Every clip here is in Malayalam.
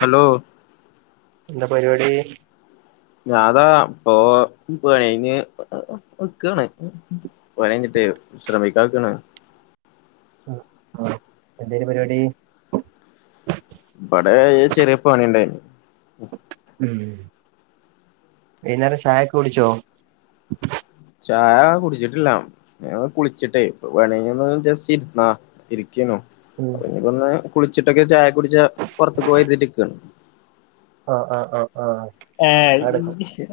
ഹലോ എന്താ പരിപാടി ഞാതാ ഇപ്പൊ പോഴഞ് വക്കാണ് പണികഴി ശ്രമിക്കാക്കുന്നു.. ആ എന്തായും പരിപാടി? വിടെ ചെറിയ പണി ഉണ്ടായിന് ഉ വൈകുന്നേരം ചായൊക്കെ കുടിച്ചോ? ചായ കുടിച്ചിട്ടില്ല ഞ കുളിച്ചിട്ടേ പണി കഴിങ്‌ വന്നു ജസ്റ്റ് ഇരുന്ന അ ഉം ഇന്ന് കുളിച്ചിട്ടൊക്കെ ചായ കുടിച്ച പുറത്ത പോയിരുന്നട്ടരിക്കാണ് ആഹ് ആഹ് ആഹ് ആഹ് ഏ ചായുടിക്കും ഉം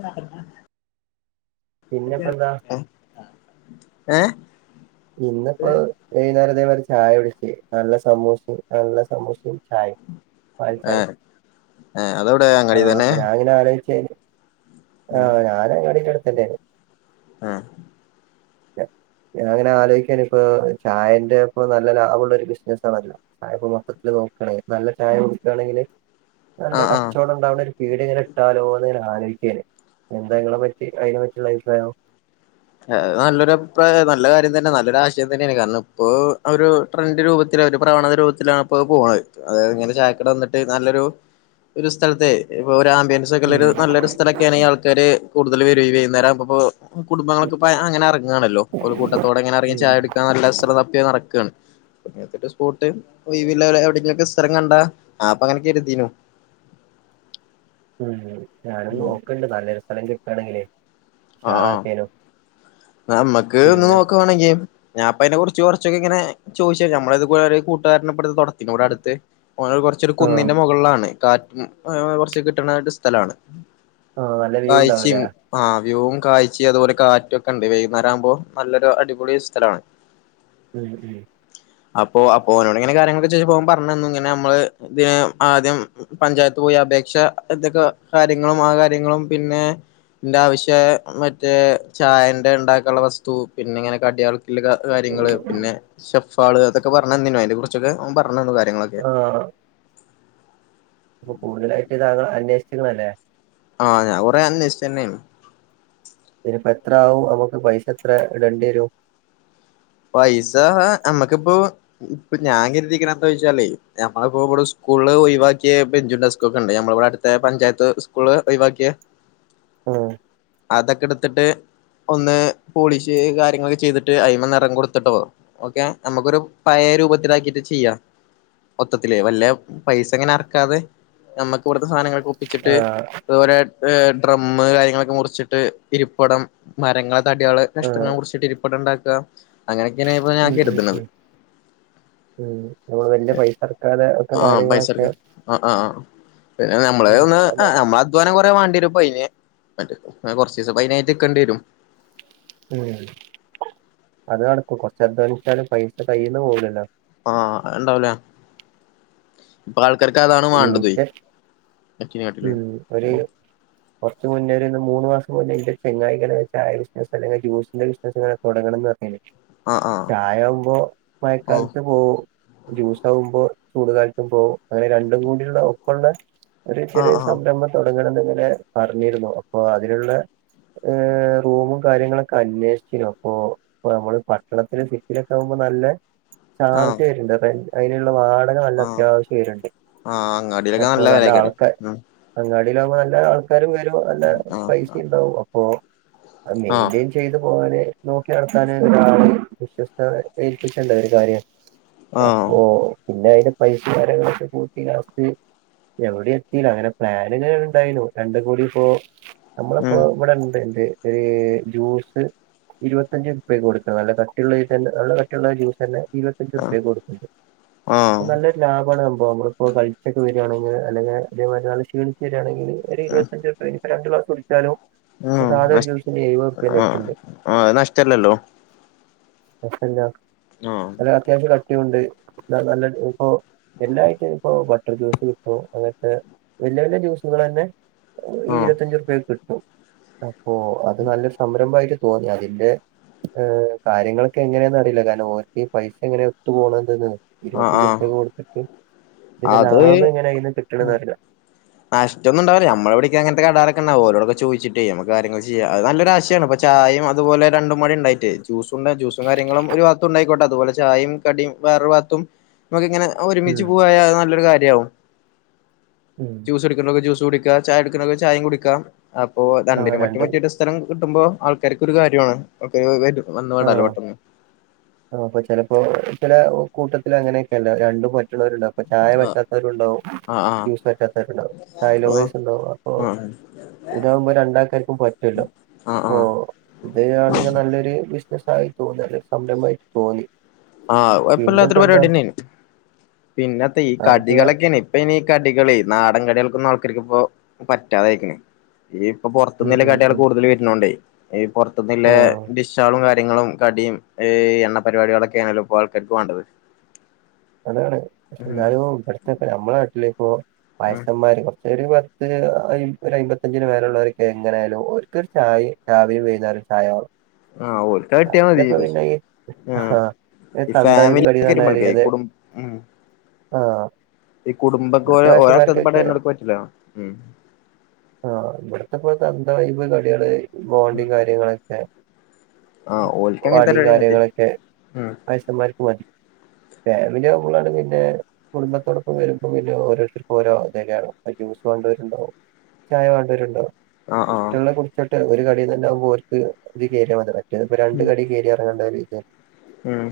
പിന്നെപ്പെന്താ, ഏ ഇന്നിപ്പോ വെയ്ന്നേരം ഇതേമാതിരി ചായ ചായകുടിച്ച് നല്ല സമൂസിം നല്ല സമൂസിം ചായ പാൽ ചായ ഏഹ് ഏഹ് അതെവിടെ ആ അങ്ങാടി തന്നെ അപ്പൊ ഞാ അങ്ങനെയെ ആലോയിക്കാണ് ശരി ആഹ ഞാന അങ്ങാടിടെ അടുത്താണ് ആഹ [unintelligible] ഞാനി ങ്ങനെ ആലോയ്ക്കേനിപ്പൊ ചായന്റെ ഇപ്പൊ നല്ല ലാഭ ള്ളൊരു ബിസിനസ്സ ണല്ലോ ചായപ്പോ മൊത്തത്തില് നൊക്കണെ നല്ലൊരു ചായ [unintelligible] ക്കണെങ്കിൽ നല്ല ആഹ് ആഹ് കച്ചോടണ്ടാവണൊരു പിട്യ ങ്ങനെ ട്ടാലോന്ന് ങ്ങനെ ആലോയ്ക്കേണ് എന്താ ഇങ്ങളെ പറ്റി അയ്നെ പറ്റി ള്ളെ അഭിപ്രായം അ് നല്ലൊരഭിപ്രായാ നല്ലകാര്യം തന്നെ നല്ലൊരു ആശയം തന്നെണ് കാരണം ഇപ്പോ ഒര് ട്രെൻഡ് രൂപത്തി ത്തില് ഒരു പ്രവണത രൂപത്തിലാണ് പ്പഅ് പോണഅ് അതായത് ഇങ്ങനെ ചായക്കട വന്ന്ട്ട് നല്ലൊരു ഒരു സ്ഥലത്തെ [unintelligible] ഉം മ്പിയൻസൊക്കെള്ളൊരു നല്ലൊരു സ്ഥലൊക്കേണെങ്കില് ആൾക്കാർ കൂടുതൽ വരും ഈ വൈന്നേരാവുമ്പൊ പ്പൊ കു പ്പ അങ്ങെനെ എർങ്ങാണല്ലോ ഒരു കൂട്ടത്തോടെ അ ങ്ങനെ എർങ്ങി ഉം ചായു ടിക്കൻ നല്ല സ്ഥല തപ്പി നടക്കാണ്. [unintelligible] സ്പോട്ട് ഒയ്വ്ള്ള എവിടെയങ്കിലൊക്കെ സ്ഥരം കണ്ടാ ആപ്പ ങ്ങനെ കെര്തീനു. ഉം ഞാനൊന്ന് നോക്ക്ണ്ട് നല്ലൊരു സ്ഥലം ആ ആ കിട്ടണെങ്കിലേഷാറാക്കേനു നമ്മക്ക് ഒന്ന് നോക്കവാണെങ്കി ഞാപ്പോ അയ്നെ കുർച്ച് കൊർച്ചൊക്കെങ്ങനെ ചോയ്ച്ച നമ്മളത് പോലൊരു കൂട്ടുകാരനെ പൊലെത് തൊ ഇപ്പ ഇവടട്ത്ത് ഓനൊരു കാർച്ചൊരു ആഹ് കുന്നിന്റെ മുകളിലാണ്. കാറ്റും കൊർച്ച് കിട്ടണാ ഒരു സ്ഥലാണ് ആഹ് നല്ല വ്യൂ കാഴ്ച്ചിം ഉണ്ടാവൂലേ ആ വ്യൂവും കാഴ്ച്ചിം അതുപോലെ കാറ്റൊക്കെണ്ട് വൈന്നാ രാവുമ്പോ നല്ലൊരു അടിപൊളി സ്ഥലാണ്. ഉം ഉം അപ്പൊ അപ്പോ ഒനോട് ങ്ങനെ കാര്യങ്ങളൊക്കെ ചോയ്ചപ്പോ ഓൻ പർഞ്ഞെന്ന് ങ്ങനെ നമ്മള് ഏ ആദ്യം പഞ്ചായത്ത് പോ യി അപേക്ഷ എന്തൊക്കെ കാര്യങ്ങളും ആ കാര്യങ്ങളും പിന്നെ ഇന്റെ ആവശ്യയ മറ്റേ ചായൻ ൻ്റെ ഇണ്ടാക്കാനുള്ള വസ്തു പിന്നങ്ങനെ കടിയളത്തു ല്ല കാ കാര്യങ്ങള് പിന്നെ ഷെഫ് ഇപ്പള് അത്തൊക്കെ പർഞ്ഞന്നിനി അയ്നെ കുർച്ചൊക്കെ ഓൻ പർഞ്ഞെന്നു കാര്യങ്ങളൊക്കെ ആഹ് അപ്പൊ കൂടുതലായിട്ട് താങ്കൾ അന്വേഷിച്ച്ക്ക്ണ്ല്ലേ ആ ഞാൻ ഒറേ അന്വേഷിച്ചന്നെണ്. ഇതിനിപ്പോ എത്ര വും നമുക്ക് പൈ സെത്ര ഇടേണ്ട്യരും പൈസ അമ്മക്കിപ്പോ ഇപ്പൊ ഞാൻ കെര്തിക്കണെ എന്തോയ്ച്ചാലേ ഞമ്മള പോ ഇബടെ സ് കൂള് ഒയിവാക്ക്യെ ബെഞ്ചും ഡെസ് ക്കൊക്കെണ്ട് ഞമ്മളവടട്ത്തെ പഞ്ചായത്ത് സ്കൂള് ഒയ് വാക്ക്യാ ആഹ് അതെക്കെട് ത്ത്ട്ട് ഒന്ന് പോളിഷെയ്യ് കാര്യങ്ങളൊക്കെ ചെയ്തിട്ട് അയ്‌മെന്ന [unintelligible] കൊട്ത്തിട്ടോ ഓക്കെ നമക്കൊരു പയേ രൂപത്തിലാക്കിട്ട് ചെയ്യാം. മൊത്തത്തിലേ വല്ല പൈസ ങ്ങനെ അറക്കാതെ നമ്മക്ക് വടെത്തെ സാധനങ്ങൾ ഒപ്പിച്ചിട്ട് ആഹ് അതുപോലെ ഏ ഡ്രമ്മ് കാര്യങ്ങളൊക്കെ മുർച്ചിട്ട് ഇരിപ്പടം മരങ്ങള തട്യാള് ആഹ് കഷ്ണങ്ങള് മുർച്ചിട്ട് ഇരിപ്പടണ്ടാക്ക അങ്ങനൊക്കെയന്ന് ഇപ്പ ഞാൻ ഉം ഉം കര്ത്ണത്. ഉം ഉം നമ്മള് വല്യ പൈസ ട്ക്കാതെ ഒക്കെ കാര്യങ്ങളൊക്കെ അ് നമ്മള ഉം ർഞ്ഞാ അത് ഏ നട ഒ നമ്മളധ്വാനം കൊറേ മാണ്ട്യരും പയ്ന് [unintelligible] കൊർച്ചീസപയ്നായിട്ട് നിക്കണ്ട്യേരും. ഉം അത് നടക്കും കൊർച്ചധ്വാനിച്ചാലും പൈസ കയ്യീന്ന് പോവൂലല്ലോ. ആ അഅ്ണ്ടാവൂല ഇപ്പൾക്കാർക്ക് അതാണ് മാണ്ട തൊഅ് ജസ്റ്റ് ഉം ഒര് കൊർച്ച് മുന്നേ ഒര് മൂന്ന് മാസം മുന്നേയ് ഒരു ചെങ്ങയിങ്ങനെ ചായ ബിസിനസ് അല്ലെങ്കി ജ്യൂസിന്റെ ബിസിനസ്ങ്ങെനെ തൊടങ്ങണന്ന് പർഞ്ഞി നി. ആഹ് ചായ വുമ്പോ ആഹ് മഴക്കാലത്ത് പോവും ജ്യൂസാവുമ്പോ ചൂടുകാലത്തും പോവും അങ്ങനെ രണ്ടും കൂടിള്ള ഒപ്പള്ളെ ഒരു ചെറിയ ആഹ് ആഹ് സംരംഭം തൊടങ്ങണംന്ന് ങ്ങനെ പർഞ്ഞിരുന്നു അപ്പൊ അത് ന്ള്ളെ ഏ റൂമും കാര്യങ്ങളൊക്കെ അന്വേഷിച്ച്ണ് അപ്പൊ ഇപ്പ നമ്മള് പട്ടണത്തില് സിറ്റിലൊക്കാവുമ്പോ നല്ല ആഹ് ചാർ ആഹ് ജെര്ണ്ട് [unintelligible] അയ്ന് ള്ളെ വാടക നല്ല ആഹ് അത്യാവശ്യ വെര്ണ്ട്. ആഹ് അങ്ങാടിയിലൊക്കെ നല്ല വെലെകാരം ഉം അങ്ങാടിലാവുമ്പം നല്ല ആൾക്കാരും വെരും നല്ല ആഹ് പൈസിണ്ടാവും അപ്പൊ അത് ആഹ് മെയ്ന്റെയ്ൻ ചെയ്തു പോകാന നോക്കി നടത്താന് ഒരാള വിശ്വസ്ത ഏൽപ്പിച്ചുണ്ട ഒരു കാര്യം ആഹ് അപ്പൊ പിന്നെ അതിന്റെ പൈസ കാര്യങ്ങളൊക്കെ സ്റ്റ് എവിടെ എത്തില്ല അങ്ങനെ പ്ലൻ ഇങ്ങനെ ഉണ്ടായിന രണ്ട കൂടി ഇപ്പോ നമ്മളിപ്പോൊ ഉം ഇവിടെണ്ട്ന്റെ ഒരു ജ്യൂസ് ഇരുപത്തഞ്ചച് രുപയ്ക്ക് കൊടുക്കണം നല്ല കട്ടിയുള്ളത് തന്നെ നല്ല കട്ടുള്ള ജ്യൂസ് തന്നെ ആഹ് ഇരുപത്തഞ്ച് ുപ്യ കൊടുക്കുണ്ട് അ ആഹ് നല്ലൊരു ലാഭമാണ് സംഭവം നമ്മള് ഇപ്പോ കളിച്ചൊെകേ വരു കയാണെങ്കിൽ അല്ലെങ്കഇതേ വരുന്ഗിൽ അതേ നാൾ ക്ഷീണിച്ച്രികയാണെങ്കിൽ ഒരു ഉം ഇരുപത്തഞ്ച് രപ രണ്ട് ഗ്ലാസ്‌ കുടിച്ചാലോ ഉം പക്ഷെസാധാ ഒരു നഷ് ജ്യൂസ്‌ എഴുപത് റുപ്പിന്റ ആഹ് അടുത്തുണ്ട് ആഹ് അത് നഷ്ടല്ലല്ലോ പിന്നെ ആഹ് അ അത്യാവശ്യം ക ണ്ട് നല്ല ഇപ്പൊ എല്ലായിട്ടും ഇപ്പോൊ ബട്ടർ ജ്യൂസ് കിട്ടും അങ്ങനത്തെ വലിയ വലിയ ജ്യൂസുകൾ തന്നെ ആഹ് ഇരുപത്തഞ്ചു രുപക്ക് കിട്ടും അപ്പൊ അത് നല്ലൊ സംരംഭമായിട്ട് തോന്നി അതിന്റെ ഏഹ് കാര്യങ്ങളൊക്കെ എങ്ങനെയാ അറിയില്ല കാരണം ഓർക്ക്ഈ പൈസ എങ്ങനെ ഒത്തു പോണം എന്തന്ന് ആഹ് ഇരുപത്തഞ്ച് ആഹ് റപക്കെ കൊടുത്തിട്ട് ഇതിന്റെ ലാഭം എങ്ങനെ ഇന്ന് കിട്ടണന്ന്റില്ല നശ ഒന്നണ്ടാവില്ല നമ്മടെവിടിക്ക അങ്ങത്തെ കടറൊക്കെണ്ടാവ ഓരോൊെ ചോദിച്ചിട്ട് നക്ക് കാര്യൊ ചെയാം അത് നല്ലൊ ആശയാണ് ചായയും അതുപോലെണ്ടും ഉണ്ടായിട്ട് ജൂസ ഉണ്ട് ജ്യൂസും കാര്യങ്ങളും ഒരു ഭാഗത്ത ഉണ്ടായിോട്ടെ അതുപോലെ ചായയും കടിയു വേറെ ഭാഗത്തു നമുക്ക ഇങ്ങനെ ഒരുമിച്ച് ഉം പോയാൽ അത് നല്ലൊരു കാര്യമാവും ഉം ജ്യൂസ് എടുക്കക്കെ ജ്യൂസ് കുടിക്കുക ചായ എടുക്കെ ചായയും കുടിക്കുക അപ്പൊ ആ രണ്ടിനന് മറ്റും രണ്ട് മറ്റൊ ഒരു സ്ഥലം [unintelligible] ആൾക്കാർക്ക്ൊ ഒരു കാര്യമാണ് ആൾക്ക വ വന്ന് ആ വേടാലോ പെട്ടെന്ന് ആ അപ്പ ചിലപ്പോ ചില കൂട്ടത്തി അങ്ങനെയൊക്കെല്ല രണ്ട വരുണ്ടുംൊ ചായ ആ പറ്റാത്തവരുണ്ടാവും ആ ആ ജ്യൂസ് പറ്റാത്തവരുണ്ടാവുംൈലോവേസ് ഉണ്ടാവും അപ്പൊ ആ ഇതകുമ്പോ രണ്ടാൾക്കാർക്കും പറ്റൂല ആ ആ അപ്പ ഇത്ണ നല്ലൊരു വത്സമായി തോന്നി അ സംരംമായിട്ട് തോന്നി ആഹ് പിന്നെ ഇപ്പോ അപ്പല്ലാത്തൊരു എന്താ പരിപാടിന്നെും പിന്നത്തെ ഈ എനിക്ക് വേ- കടികളൊക്കെയാണ് ഇപ്പൊ ഇനിീ കടികള നാടൻ കടികൾക്ക പക്ക്ിപ്പോ പറ്റാതൊയിരിക്കെ ഈ ഇപ്പൊ ഉം പുറത്തുനിന്നല്ല ഉം കട്ടികൾ ഉം കൂടുതൽ വരണോണ്ട പുറത്തുനിന്നല്ല ആഹ് ഡിഷളും കാര്യങ്ങളും കടിയും എണ്ണ പരിപാടികളൊക്കെ ണല്ല ഇപ്പോൊ ആൾക്കാക്ക് വേണ്ടത് അതാണ് പക്ഷ ഉം എന്നഞാനും ഇവിടത്തെക്ക നമ്മളെ നാട്ടിലേപ്പ ഉം വയസാംന്മാർ കുറച്ച പത്ത് ഒരു അമ്പത്തഞ്ചിന് പേല ഉുള്ളവർക്ക് എങ്ങനൊയാലും ഒക്ക്ൊരു ചായ രാവിലെ വ്യുന്നരും ചായയാ ആഹ് ഓൽക്ക് അത് കിട്ടിയാ മതി പക്ഷെ ഇതപ്പന്ന ആഹ ആഹ് ഏ ഈ തന്തായപ്പ് ഫാമിലി ഒക്കെ വരുമ്പോൾക്കെ കടിന്നറിയതെ കുടും ഉം ഈ കുടുംബക്ക ഓരോഥത് വയസ്സന്മാർക്കൊക്കെ പടന്നെ എടുക്ക പറ്റില്ല ഉ ആ ഇവിടത്തെപ്പോ തന്തവൈബ് കടികള് ഉം ബോണ്ടും കാര്യങ്ങളൊക്കെ ആഹ് ഓൽക്ക് അങ്ങനത്തെ വടയും പരിപാടി മതി കാര്യങ്ങളൊക്ക ഉം വ യസന്മാർക്ക് മതി പിന്നെ കുടുംബത്തോടൊപ്പം വരുമ്പോ പിന്നെ ഓരോരുത്തർക്ക് ഓരോ ഇണോ ജ്യൂസ് വണ്ടരുണ്ടകും ചായ വേണ്ടവരുണ്ടോ ആഹ് ആഹ് ഇഷ്ടമെ കുടിച്ചോട്ട് ഒരു കടിയയി തന്നെ ആകുമ്പോൾ അവർക്ക് ഇത് കയറിയതി രണ്ട ഉം കടി കയറി ഇറങ്ങേണ്ട ഒരു ഉം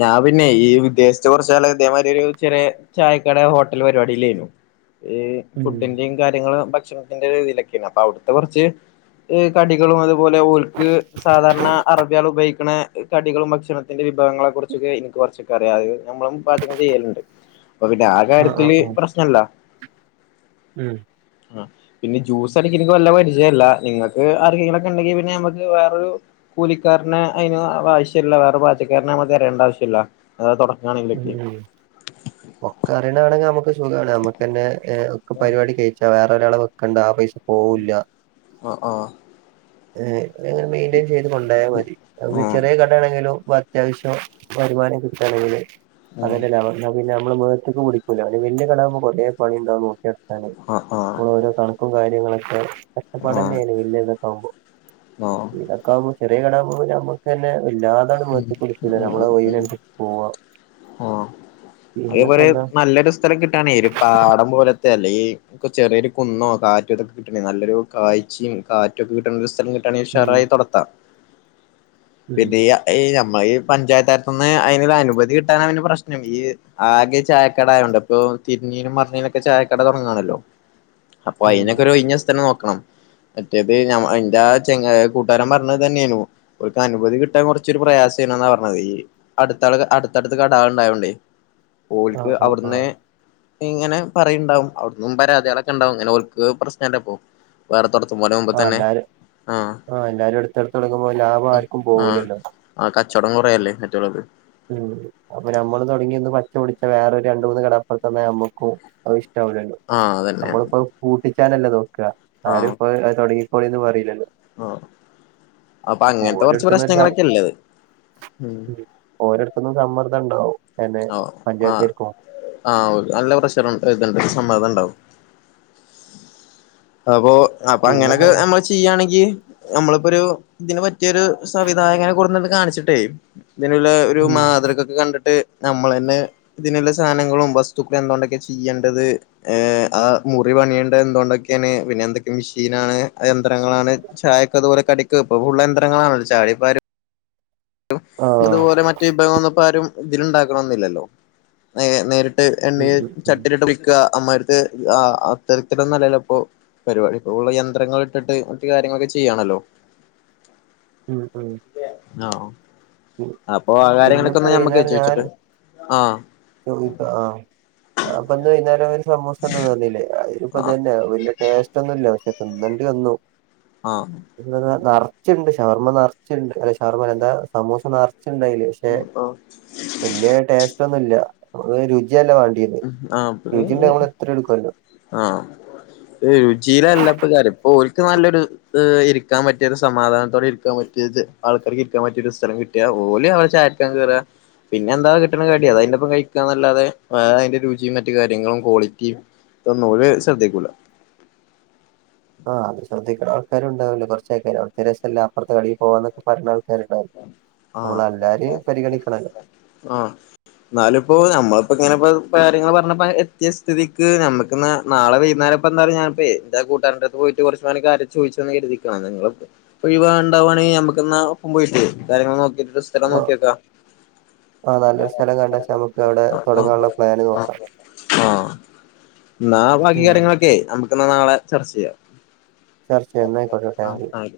ഞാൻ പിന്നെ ഈ വിദേശത്ത് കുറച്ചാള അതേമാതിരി ഒരു ചെറിയ ചായക്കട ഹോട്ടൽ പരിപാടില്ലായിരുന്നു ഈ ഉം ഫുഡിന്റെയും കാര്യങ്ങള്ൾ ഭക്ഷണത്തിന്റെ രീതിയിലൊക്കെയാണ് അപ്പൊ അവിടുത്തെ കുറച്ച് കടികളും അതുപോലെ ഓൽക്ക് സാധാരണ അറബിയാൾ ഉപയോഗിക്കണ കടികളും ഭക്ഷ ഭക്ഷണത്തിന്റെ വിഭവങ്ങളെ കുറിച്ചൊക്കെ എനിക്ക് കുറച്ചൊക്കെ അറിയാം. അത് നമ്മളും പാചകം ചെയ്യലുണ്ട്. അപ്പൊ പിന്നെ ആ ആഹ് ആഹ് കാര്യത്തില് ആഹ് പ്രശ്നല്ല. ഉം ആ പിന്നെ ജ്യൂസ് അടിക്ക എനിക്ക് വല്ല്യ പരിചയല്ല. നിങ്ങൾക്ക് ആരെങ്കിലുക്കെ ഉണ്ടെങ്കി പിന്നെ നമ്മുക്ക് വേറെയൊരു കൂലിക്കാരനെ അതിന് ആവശ്യമില്ല വേറെ പാചക്കാരനെമ്മ തരേണ്ട ആവശ്യമില്ല അ ഉ ഒക്കെ അറിയണാണെങ്കിൽ നമുക്ക് സുഖമാണ് നമ്മുക്ക്െന്നെ ഏ ഒക്കെ ആ പരിപാടി കഴിച്ചാ വേറെൊ ഒരാളെ വെക്കണ്ട ആ പൈസ പോവില്ല ആ ആ ഏ അങ്ങനെ മെയിന്റെയിൻ ചെയ്ത് കൊണ്ടായൽ മതി. അപ്പൊ ആഹ് ചെറിയ കടയാണെങ്കിലും ഇപ്പ അത്യാവശ്യം വരുമാനം കിട്ടുകയാണെങ്കിൽ അതെയല്ലേ ആഹ് ലാഭം ന്നാ പിന്നെ നമ്മ മേഖത്തേക് പിടികൂല്ല. അ വല്യ കടാവുമ്പോ കുറെ പണിണ്ടാകും. [unintelligible] ആഹ് നമ്മൾ ആഹ് ഓരോ കണക്കും കാര്യങ്ങളൊക്കെ ആഹ് കഷ്ടപ്പാടനെയാണ് വലിയ ഇതൊക്കെ ആകുമ്പോൾ. ആഹ് ഇതൊക്കെയാവുമ്പോ ചെറിയ കടവുമ്പോ നമ്മക് ത ന്നെ വല്ലാതെ അങ്ങേ ഉം മേത്ത്ക്ക് പിടികൂല്ല നമ്മള ഉം ഒഴിവിനെ ഉം അനുസരിച്ചു പോവാ. ആഹ് പിന്നെപ്പോ അതേപോലെ എന്താ നല്ലൊരു സ്ഥലം കിട്ടയാണ ഒരു പാടം പോലത്തെ അല്ലെ ഇ ചെറിയൊരു കുന്നോ കാറ്റും ഇതൊക്കെ കിട്ടണ നല്ലൊരു കാഴ്ചയും കാറ്റുക്കെ കിട്ടണ്ട സ്ഥല ണ ഉം ഉഷറായി തുടത്താം. ഉം ഞമ്മ ഈ പഞ്ചായത്താലത്തുന്ന് അതിന ഒരു അനുമതി കിട്ടാൻ പ്രശ്നം. ഈ ആകെ ചായക്കടയോടെ ഇപ്പൊ തിരിഞ്ഞീനും മറഞ്ഞിനും ഒക്കെ ചായക്കട തുടങ്ങാണല്ലോ, അപ്പൊ ഉം അയിനൊക്കെ ഒരു ഒഴിഞ്ഞ സ്ഥലം നോക ക്കണം മറ്റേത് ഞ എന്റെ ചങ്ങായി കൂട്ടാരൻ പറഞ്ഞത് ഇതേതാനെന്നു അവർക്ക് അനുമതി കിട്ടാൻ കുറ ച്ചൊരു പ്രയാസയിരുന്നുന്നേ പറഞ്ഞത് ഈ അടുത്ത അടുത്തടുത്ത് കടകൾ ഉണ്ടായോണ്ടേ. ആ ഒരേക്ക് ആ ആ അവിടുന്ന് ഇങ്ങനെ പറയുണ്ടാവും അവിടന്നും പരാതികളൊക്കെ ഉണ്ടാവും ഒരേക്ക് പ്രശ്നല്ലപ്പോ വേറെത്ത ആ എല്ലാരും ആ എല്ലാരും അടുത്തടുത്ത തുടങ്ങുമ്പോ ലാഭം ആർക്കും പോവൂലല്ലോ. ആ കച്ചവടം കുറയല്ലേ മറ്റുള്ളവരുത്. ഉം അപ്പൊ നമ്മള് തുടങ്ങി ഒന്ന് പച്ച പിടിച്ച വേറൊരു രണ്ടൂന്ന് കട അപ്പുറത് വന്ന നമ്മുക്കും അത് ഇഷ് ടാവുല്ലല്ലോ. ആഹ് അതന്നെ നമ്മളിപ്പോ പുട്ടിച്ചാനല്ലേ നോക്ക. ആരും ഇപ്പോ തുടങ്ങികോളിന്ന് പറയില്ലല്ലോ. ആ അപ്പൊ അങ്ങനത്തെ കുറച്ച് ഓരോരുത്തന്ന് ഒരു സ പ്രശ്നങ്ങളൊക്കെള്ളത് ഉം ഒരടുതെന്നെ സമർത്ഥം ഉണ്ടാവും. എന്നെ ആ ആ പഞ്ചായത്തിർക്കും ആ നല്ല പ്രഷർ ഇണ്ട് സമ്മർതം ഉണ്ടാവും. അപ്പൊ അപ്പൊ പിന്നെപ്പോ അങ്ങനെയൊക്കെ നമ്മള് ചെയ്യണെങ്കിൽ നമ്മളിപ്പോ ഒരു ഇതിനന് പറ്റിയൊരു സവിധായകനെ കൊട്ന്നിട്ട് കാണിച്ചിട്ടേ, ഇതിനുള്ള ഒരു ഉം മാതൃക ഒക്കെ കണ്ടിട്ട് നമ്മൾ തന്നെ ഇതിനുള്ള സാധനങ്ങളും വസ്തുക്കളും എന്തുണ്ട് ചെയ്യേണ്ടത് ഏ ആ മുറി മുറി പണിയേണ്ടത് എന്തോട ക്കെയാണ് പിന്നെ എന്തൊക്കെ മെഷീനാണെ ആ യന്ത്രങ്ങളാണ് ചായൊക്കെ അതുപോലെ കടിക്ക ഇപ്പൊ യന്ത്രങ്ങളാണല്ലോ ചായ ഇപ്പ ആരും ആഹ് ഇതുപോലെ മറ്റു വിഭാഗം വന്നപ്പോ ആരും ഇതിലുണ്ടാക്കണന്നില്ലല്ലോ നേ നേരി ട് എണ്ണ ഉം ഉം ഉം ചട്ടിലിട്ട് [unintelligible] [unintelligible] ആ അത്തരത്തിലല്ലലോ ഇപ്പോ പരിപാടി ഇപ്പോ ഉള്ള യന്ത്രങ്ങൾ ഇട്ടിട്ട് മറ്റ കാര്യങ്ങളൊക്കെ ചെ യ്യാണല്ലോ [inaudible] ഉം ഉം ആഹ് ഉം അപ്പൊ ആ ഇന്നിപ്പോ കാര്യങ്ങളൊക്കെന്ന നമ്മക്ക് ചോദിച്ചിട്ട് ആ [unintelligible] ആ അപ്പൊ ഇന്നേ വൈകുന്നേരം സമുസ ഒന്നും തന്നില്ലേ. ആഹ് അതിലെപ്പാതെന്നെ വലിയ ടേസ്റ്റ് ഒന്നുല്ല പക്ഷെ തിന്നണ്ടി വന്നു. ആഹ് [unintelligible] ച്ച്ണ്ട് ഷവർമ്മ നെറച്ച്ണ്ട് അല്ല ഷവർമ്മ എന്താ സമൂസാ നെ ച്ച്ണ്ടായില്ല പക്ഷെ ഉം വല്യേ ടേസ്റ്റ് ഒന്നുംല്ല രു ആഹ് [unintelligible] എത്ര എടുക്കുമല്ലോ ആഹ് ഏഹ് രുചിലല്ല പ്പ കാര്യം ഓൽക്ക് നല്ലൊരു ഈഹ് ഇരിക്കാൻ പറ്റിയത് സമാധാനത്തോടെ ഇരിക്കാൻ പറ്റിയത് ആൾക്കാർക്ക് ഇരിക്കാൻ പറ്റിയൊരു സ്ഥലം കിട്ടിയാ ഓല് അവ ചായട്ക്കാൻ കേറ്കാ പിന്നെ എന്താ കിട്ടണ കടിയ അത് അയിന്റെപ്പം കഴിക്കാന്നല്ലാതെ [unintelligible] അതിന്റെ രുചിയും മറ്റു കാര്യങ്ങളും ക്വാളിറ്റിയും ഇതൊന്നും ഒരേ ശ്രദ്ധിക്കുല. ആഹ് അത് ശ്രദ്ധിക്കണ ആൾക്കാരെണ്ടാവുല്ലോ കുറച്ചായി കഴിഞ്ഞ അവിടെത്തെ രസല്ല അപ്പുറത്തെ കടയിൽ പോവാന്നൊക്കെ പറയാനാ ആൾ. [unintelligible] നമ്മള ആഹ് എല്ലാരെയും പരിഗണിക്കണല്ലോ. ആഹ് എന്നാലിപ്പോ നമ്മ ഇപ്പൊ ഇങ്ങനെപ്പോ കാര്യങ്ങള് പറഞ്ഞപ്പ എത്തിയ സഥിതിക്ക് നമ്മുക്ക് നാ നാളെ വൈകുന്നേപ്പ എന്താ പറ ഞാനപ്പ എ കൂട്ടാരന്റെ അടുത്ത് പോയിട്ട് കൊറച്ച് [unintelligible] ചോയിച്ചുന്ന് കരുതിക്കോ നിങ്ങള് ഒഴിവാണ്ടാവാണേ ഞമ്മക്കെന്ന ഒപ്പ കാര്യങ്ങള് നോക്കിട്ടൊരു സ്ഥലം ആ നോക്കിയക്കാ ആ നല്ലൊരു സ്ഥലം കണ്ട്ച്ചാ നമുക്ക് അവിടെ ആഹ് തൊടങ്ങാനുള്ള പ്ലാന് നോക്കാം ന്നാ ബാക്കി ഉം കാര്യങ്ങളക്കെ നമുക്ക് എന്നാ നാളെ ചർച്ച ചെയ്യാം. ചർച്ച [unintelligible] എന്നായിക്കോട്ടെ ആഹ് ട്ടാങ്ക്യു. ആയിക്കോട്ടെ